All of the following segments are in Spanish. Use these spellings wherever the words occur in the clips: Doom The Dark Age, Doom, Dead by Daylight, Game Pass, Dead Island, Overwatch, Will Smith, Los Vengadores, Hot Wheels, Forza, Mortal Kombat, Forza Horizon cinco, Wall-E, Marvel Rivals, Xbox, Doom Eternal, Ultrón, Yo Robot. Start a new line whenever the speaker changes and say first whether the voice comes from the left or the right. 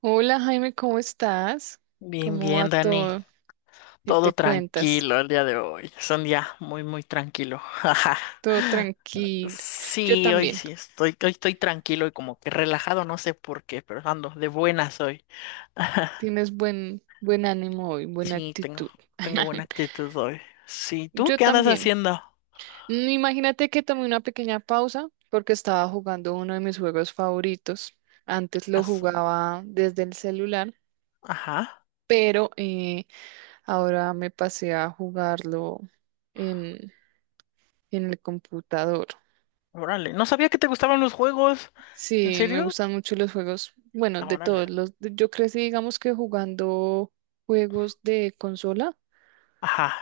right: Hola Jaime, ¿cómo estás?
left: Bien,
right: ¿Cómo va
left: bien, Dani.
right: todo? ¿Qué
left: Todo
right: te cuentas?
left: tranquilo el día de hoy. Es un día muy, muy tranquilo.
right: Todo tranquilo. Yo
left: Sí,
right: también.
left: hoy estoy tranquilo y como que relajado, no sé por qué, pero ando de buenas hoy.
right: Tienes buen ánimo hoy, buena
left: Sí,
right: actitud.
left: tengo buena actitud hoy. Sí, ¿tú
right: Yo
left: qué andas
right: también.
left: haciendo?
right: Imagínate que tomé una pequeña pausa porque estaba jugando uno de mis juegos favoritos. Antes lo
left: As-
right: jugaba desde el celular,
left: Ajá,
right: pero ahora me pasé a jugarlo en, en el computador.
left: órale. No sabía que te gustaban los juegos. ¿En
right: Sí, me
left: serio?
right: gustan mucho los juegos, bueno,
left: Ah,
right: de
left: órale.
right: todos los, yo crecí, digamos que jugando juegos de consola,
left: Ajá,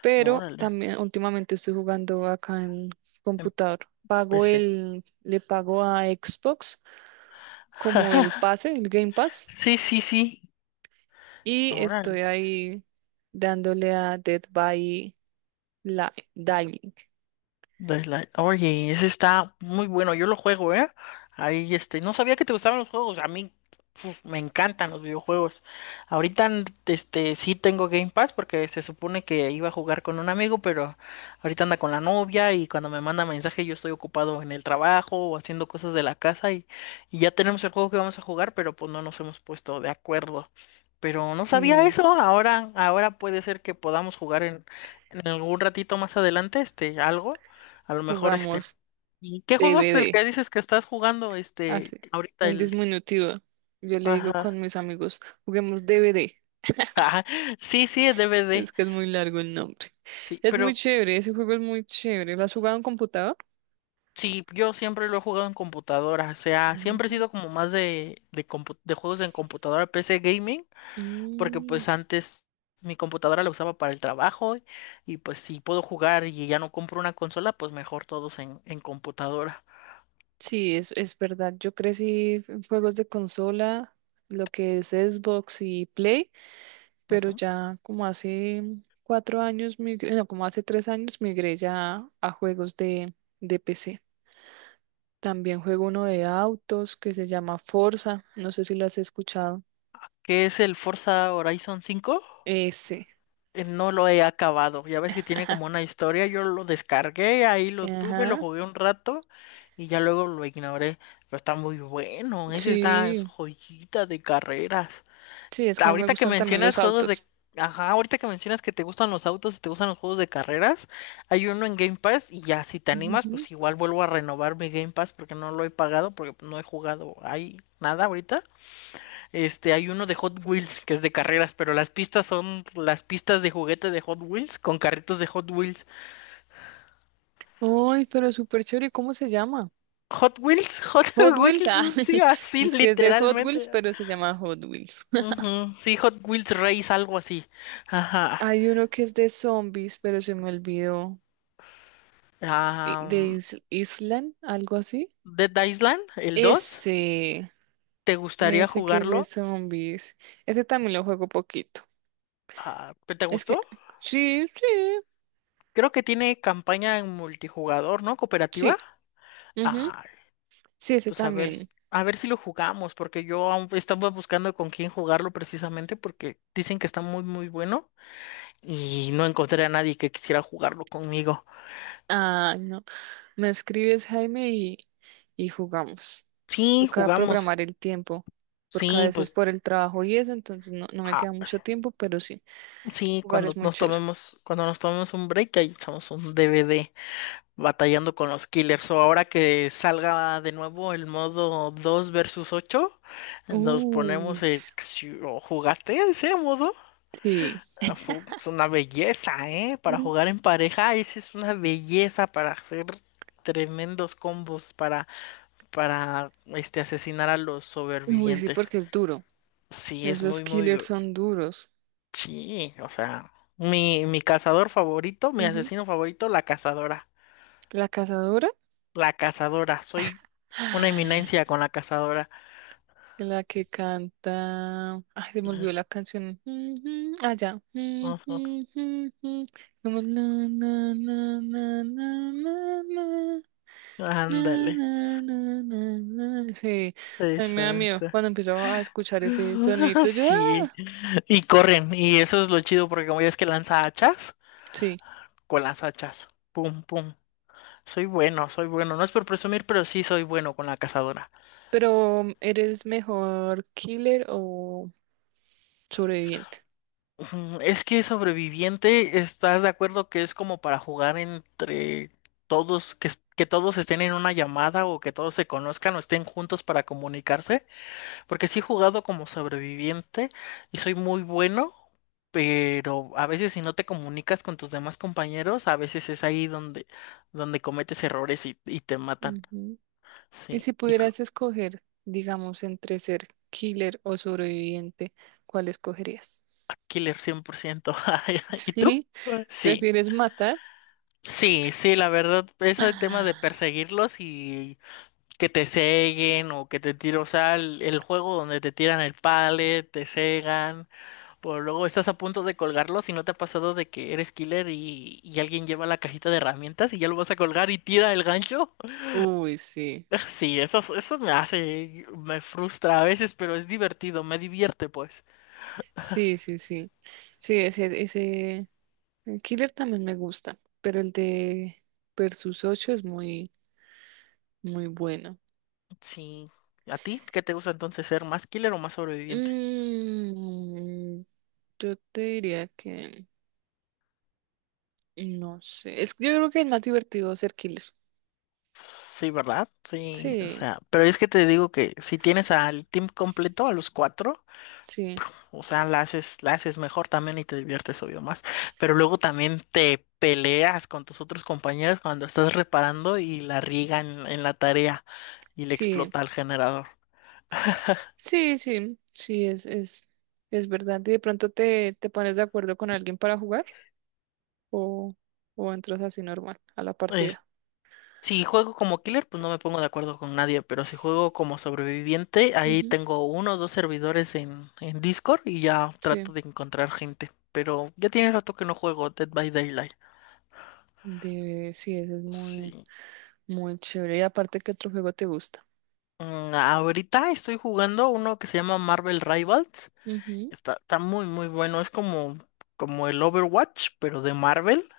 right: pero
left: órale.
right: también últimamente estoy jugando acá en computador.
left: Empecé.
right: Le pago a Xbox como el pase, el Game Pass,
left: Sí, sí, sí.
right: y
left: Órale.
right: estoy ahí dándole a Dead by Diving.
left: Daylight. Oye, ese está muy bueno, yo lo juego, ¿eh? Ahí, este, no sabía que te gustaban los juegos, a mí uf, me encantan los videojuegos. Ahorita, este, sí tengo Game Pass porque se supone que iba a jugar con un amigo, pero ahorita anda con la novia y cuando me manda mensaje yo estoy ocupado en el trabajo o haciendo cosas de la casa y, ya tenemos el juego que vamos a jugar, pero pues no nos hemos puesto de acuerdo. Pero no sabía
right: Y
left: eso, ahora puede ser que podamos jugar en algún ratito más adelante, este, algo. A lo mejor este.
right: jugamos
left: ¿Y qué juego es el
right: DVD,
left: que dices que estás jugando, este,
right: así,
left: ahorita,
right: en
left: el?
right: disminutivo. Yo le digo
left: Ajá.
right: con mis amigos, juguemos DVD.
left: Ajá. sí, sí, el DVD.
right: Es que es muy largo el nombre.
left: Sí,
right: Es muy
left: pero
right: chévere, ese juego es muy chévere. ¿Lo has jugado en computador?
left: sí, yo siempre lo he jugado en computadora, o sea, siempre he
right: Mm.
left: sido como más de juegos en computadora, PC gaming, porque
right: Mm,
left: pues antes mi computadora la usaba para el trabajo y pues si puedo jugar y ya no compro una consola, pues mejor todos en computadora.
right: sí, es verdad. Yo crecí en juegos de consola, lo que es Xbox y Play, pero
left: Ujú.
right: ya como hace 4 años, no, como hace 3 años, migré ya a juegos de PC. También juego uno de autos que se llama Forza. No sé si lo has escuchado.
left: ¿Qué es el Forza Horizon 5?
right: Ese.
left: No lo he acabado. Ya ves que tiene como una historia. Yo lo descargué, ahí lo tuve, lo
right: Ajá.
left: jugué un rato y ya luego lo ignoré. Pero está muy bueno. Ese está es
right: Sí.
left: joyita de carreras.
right: Sí, es que no me
left: Ahorita que
right: gustan también
left: mencionas
right: los
left: juegos de.
right: autos.
left: Ajá, ahorita que mencionas que te gustan los autos y te gustan los juegos de carreras, hay uno en Game Pass y ya si te animas,
right: Ujú.
left: pues igual vuelvo a renovar mi Game Pass porque no lo he pagado, porque no he jugado ahí nada ahorita. Este, hay uno de Hot Wheels que es de carreras, pero las pistas son las pistas de juguete de Hot Wheels con carritos de Hot Wheels.
right: Ay, pero súper chévere, ¿cómo se llama?
left: Hot Wheels, Hot
right: Hot Wheels, ah,
left: Wheels, sí, así
right: es que es de Hot Wheels,
left: literalmente.
right: pero se llama Hot Wheels.
left: Ujú. Sí, Hot Wheels Race, algo así. Ajá.
right: Hay uno que es de zombies, pero se me olvidó, de
left: Am,
right: Island, algo así.
left: Dead Island, el 2,
right: Ese,
left: ¿te gustaría
right: ese que es de
left: jugarlo?
right: zombies, ese también lo juego poquito.
left: Ah, ¿te
right: Es que,
left: gustó?
right: sí, sí,
left: Creo que tiene campaña en multijugador, ¿no?
right: sí,
left: Cooperativa.
right: ujú,
left: Ah,
right: sí, ese
left: pues
right: también.
left: a ver si lo jugamos, porque yo aún estaba buscando con quién jugarlo precisamente, porque dicen que está muy, muy bueno y no encontré a nadie que quisiera jugarlo conmigo.
right: Ah, no. Me escribes, Jaime, y jugamos.
left: Sí,
right: Toca
left: jugamos.
right: programar el tiempo, porque a
left: Sí,
right: veces
left: pues
right: por el trabajo y eso, entonces no me queda
left: ah,
right: mucho tiempo, pero sí,
left: sí,
right: jugar es muy chévere.
left: cuando nos tomemos un break, ahí echamos un DVD batallando con los killers. O ahora que salga de nuevo el modo 2 versus 8, nos
right: Uh,
left: ponemos el. ¿O ¿Jugaste ese modo?
right: sí.
left: Ah, es una belleza, ¿eh? Para
right: Mm.
left: jugar en pareja, esa es una belleza para hacer tremendos combos para, este, asesinar a los
right: Uy, sí,
left: sobrevivientes.
right: porque es duro.
left: Sí, es
right: Esos
left: muy, muy.
right: killers son duros.
left: Sí, o sea, mi cazador favorito, mi
right: Ujú.
left: asesino favorito, la cazadora.
right: La cazadora.
left: La cazadora, soy una eminencia con la cazadora.
right: La que canta. Ay, se me olvidó la canción. Ah, ya.
left: Ujú.
right: Ujú, como na, na, na, na, na, na, na, na,
left: Ándale,
right: na, na, na, na. Sí, a mí me da miedo
left: exacto.
right: cuando empiezo a escuchar ese sonidito. Yo,
left: Sí,
right: ah,
left: y corren, y eso es lo chido porque como ya es que lanza hachas,
right: sí.
left: con las hachas. Pum, pum. Soy bueno, soy bueno. No es por presumir, pero sí soy bueno con la cazadora.
right: Pero, ¿eres mejor killer o sobreviviente?
left: Ujú. Es que sobreviviente, ¿estás de acuerdo que es como para jugar entre todos, que, que todos estén en una llamada o que todos se conozcan o estén juntos para comunicarse? Porque sí he jugado como sobreviviente y soy muy bueno, pero a veces si no te comunicas con tus demás compañeros, a veces es ahí donde cometes errores y, te matan.
right: Ujú. Y
left: Sí.
right: si pudieras escoger, digamos, entre ser killer o sobreviviente, ¿cuál escogerías?
left: Killer 100%. ¿Y tú?
right: Sí,
left: Sí,
right: ¿prefieres matar?
left: sí, sí, la verdad, ese tema de
right: Ah,
left: perseguirlos y que te ceguen o que te tiren, o sea, el juego donde te tiran el pallet, te cegan, o luego estás a punto de colgarlos y no te ha pasado de que eres killer y alguien lleva la cajita de herramientas y ya lo vas a colgar y tira el gancho.
right: uy, sí,
left: Sí, eso me hace, me frustra a veces, pero es divertido, me divierte pues.
right: sí, sí, sí. Sí, el Killer también me gusta, pero el de Versus 8 es muy, muy bueno.
left: Sí. ¿A ti qué te gusta entonces ser más killer o más sobreviviente?
right: Mm, yo te diría que, no sé, es que yo creo que el más divertido es a ser Killer.
left: Sí, ¿verdad? Sí, o
right: Sí,
left: sea, pero es que te digo que si tienes al team completo, a los cuatro,
right: sí,
left: o sea, la haces mejor también y te diviertes obvio más. Pero luego también te peleas con tus otros compañeros cuando estás reparando y la riegan en la tarea y le
right: sí,
left: explota al generador.
right: sí, sí, sí, es verdad. Y de pronto te pones de acuerdo con alguien para jugar. o, o entras así normal a la partida.
left: Si juego como killer, pues no me pongo de acuerdo con nadie, pero si juego como sobreviviente, ahí
right: Ujú.
left: tengo uno o dos servidores en Discord y ya trato
right: Sí,
left: de encontrar gente. Pero ya tiene rato que no juego Dead by Daylight.
right: de, sí, eso es muy,
left: Sí.
right: muy chévere. Y aparte, ¿qué otro juego te gusta?
left: Ahorita estoy jugando uno que se llama Marvel Rivals.
right: Ujú.
left: Está muy, muy bueno. Es como el Overwatch, pero de Marvel.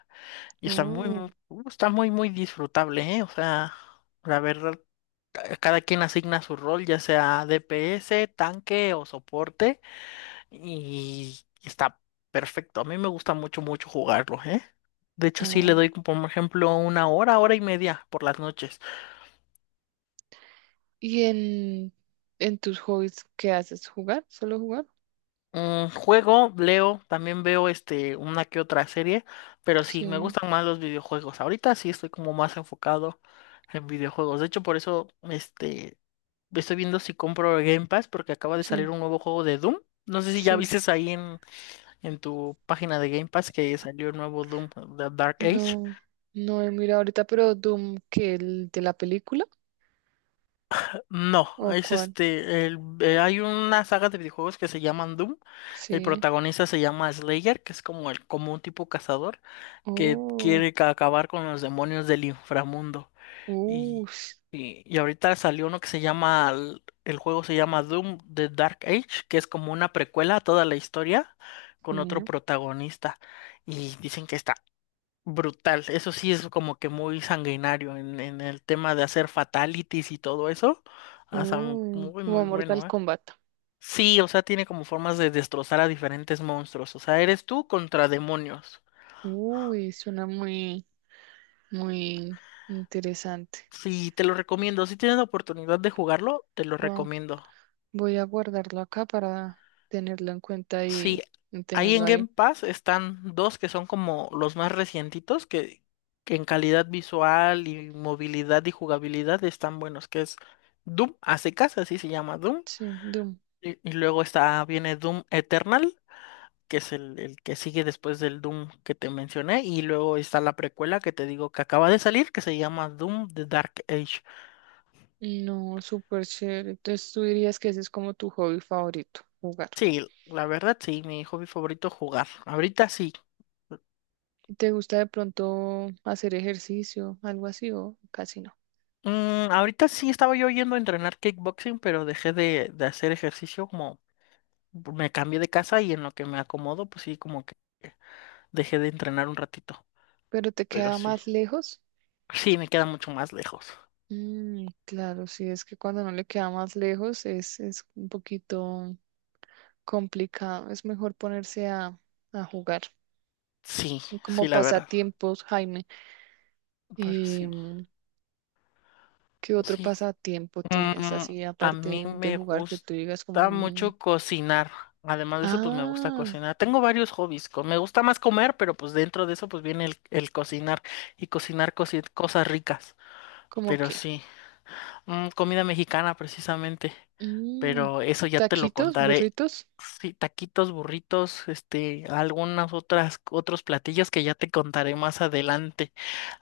left: Y
right: Oh,
left: está muy, muy disfrutable, ¿eh? O sea, la verdad, cada quien asigna su rol, ya sea DPS, tanque o soporte, y está perfecto. A mí me gusta mucho, mucho jugarlo, ¿eh? De hecho, sí le
right: oh.
left: doy, como, por ejemplo, una hora, hora y media por las noches.
right: ¿Y en tus hobbies qué haces? ¿Jugar? ¿Solo jugar?
left: Juego, leo, también veo este, una que otra serie, pero sí, me
right: Sí,
left: gustan más los videojuegos. Ahorita sí estoy como más enfocado en videojuegos. De hecho, por eso este, estoy viendo si compro Game Pass porque acaba de
right: sí,
left: salir un nuevo juego de Doom. No sé si ya
right: sí.
left: viste ahí en tu página de Game Pass que salió el nuevo Doom, The Dark Age.
right: No, no he mirado ahorita, pero Doom, ¿que el de la película?
left: No,
right: ¿O
left: es
right: cuál?
left: este, hay una saga de videojuegos que se llaman Doom. El
right: Sí.
left: protagonista se llama Slayer, que es como un tipo cazador que
right: Oh,
left: quiere acabar con los demonios del inframundo.
right: uh,
left: Y, y ahorita salió uno que se llama, el juego se llama Doom, The Dark Age, que es como una precuela a toda la historia con otro
right: sí.
left: protagonista. Y dicen que está brutal. Eso sí es como que muy sanguinario en el tema de hacer fatalities y todo eso. O sea, muy,
right: Como
left: muy
right: Mortal
left: bueno, ¿eh?
right: Kombat.
left: Sí, o sea, tiene como formas de destrozar a diferentes monstruos. O sea, eres tú contra demonios.
right: Uy, suena muy, muy interesante.
left: Sí, te lo recomiendo. Si tienes la oportunidad de jugarlo, te lo
right: Wow.
left: recomiendo.
right: Voy a guardarlo acá para tenerlo en cuenta
left: Sí,
right: y
left: ahí
right: tenerlo
left: en
right: ahí.
left: Game Pass están dos que son como los más recientitos, que en calidad visual y movilidad y jugabilidad están buenos, que es Doom a secas, así se llama Doom.
right: Sí, Doom.
left: Y luego viene Doom Eternal, que es el que sigue después del Doom que te mencioné. Y luego está la precuela que te digo que acaba de salir, que se llama Doom The Dark Age.
right: No, súper chévere. Entonces tú dirías que ese es como tu hobby favorito, jugar.
left: Sí, la verdad, sí, mi hobby favorito jugar. Ahorita sí.
right: ¿Y te gusta de pronto hacer ejercicio, algo así o casi no?
left: Ahorita sí estaba yo yendo a entrenar kickboxing, pero dejé de hacer ejercicio como me cambié de casa y en lo que me acomodo, pues sí, como que dejé de entrenar un ratito.
right: ¿Pero te
left: Pero
right: queda
left: sí,
right: más lejos?
left: sí, me queda mucho más lejos.
right: Claro, sí, es que cuando no le queda más lejos es un poquito complicado. Es mejor ponerse a, jugar.
left: Sí,
right: Y como
left: sí, la verdad.
right: pasatiempos, Jaime.
left: Pero sí,
right: Em, ¿Qué otro
left: sí,
right: pasatiempo tienes
left: Mm,
right: así
left: a mí
right: aparte de
left: me
right: jugar que tú digas como,
left: gusta
right: "Mm,
left: mucho cocinar. Además de eso, pues me gusta
right: ah,
left: cocinar. Tengo varios hobbies. Me gusta más comer, pero pues dentro de eso, pues viene el cocinar y cocinar cosas ricas.
right: ¿como
left: Pero
right: qué?
left: sí, comida mexicana precisamente.
right: Mm,
left: Pero eso ya te lo
right: Taquitos,
left: contaré.
right: burritos.
left: Sí, taquitos, burritos, este, otros platillos que ya te contaré más adelante.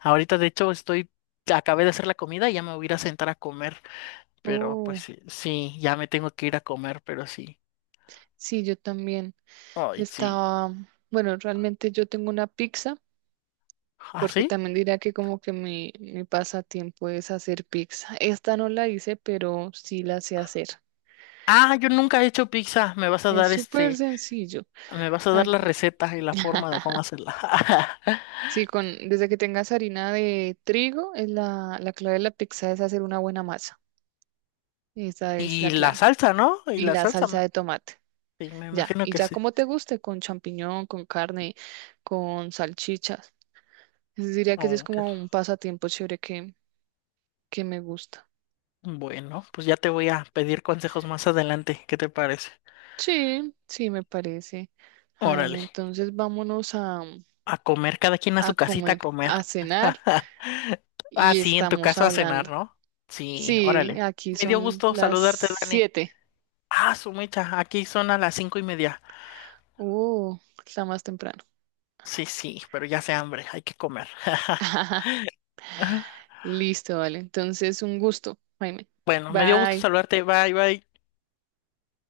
left: Ahorita, de hecho, acabé de hacer la comida y ya me voy a ir a sentar a comer. Pero pues
right: Oh,
left: sí, sí, ya me tengo que ir a comer, pero sí.
right: sí, yo también
left: Ay, sí.
right: estaba, bueno, realmente yo tengo una pizza,
left: ¿Ah,
right: porque
left: sí?
right: también diría que como que mi pasatiempo es hacer pizza. Esta no la hice, pero sí la sé hacer.
left: Ah, yo nunca he hecho pizza. Me vas a
right: Es
left: dar
right: súper
left: este,
right: sencillo.
left: me vas a dar la
right: Aquí.
left: receta y la forma de cómo hacerla.
right: Sí, desde que tengas harina de trigo, es la clave de la pizza es hacer una buena masa. Esa es la
left: Y la
right: clave.
left: salsa, ¿no? Y
right: Y
left: la
right: la
left: salsa,
right: salsa de tomate.
left: sí, me
right: Ya,
left: imagino
right: y
left: que
right: ya
left: sí.
right: como te guste, con champiñón, con carne, con salchichas. Entonces diría que ese es
left: Oh,
right: como
left: ok.
right: un pasatiempo chévere que me gusta.
left: Bueno, pues ya te voy a pedir consejos más adelante. ¿Qué te parece?
right: Sí, sí, me parece. Jaime,
left: Órale,
right: entonces vámonos a,
left: a comer, cada quien a
right: a
left: su casita
right: comer,
left: a
right: a
left: comer.
right: cenar
left: Ah,
right: y
left: sí, en tu
right: estamos
left: caso a cenar,
right: hablando.
left: ¿no? Sí,
right: Sí,
left: órale.
right: aquí
left: Me dio
right: son
left: gusto
right: las
left: saludarte, Dani.
right: 7.
left: Ah, su mecha, aquí son a las 5:30.
right: Uh, Está más temprano.
left: Sí, sí, pero ya sé hambre, hay que comer.
right: Listo, vale. Entonces, un gusto, Jaime.
left: Bueno, me dio gusto
right: Bye.
left: saludarte. Bye, bye.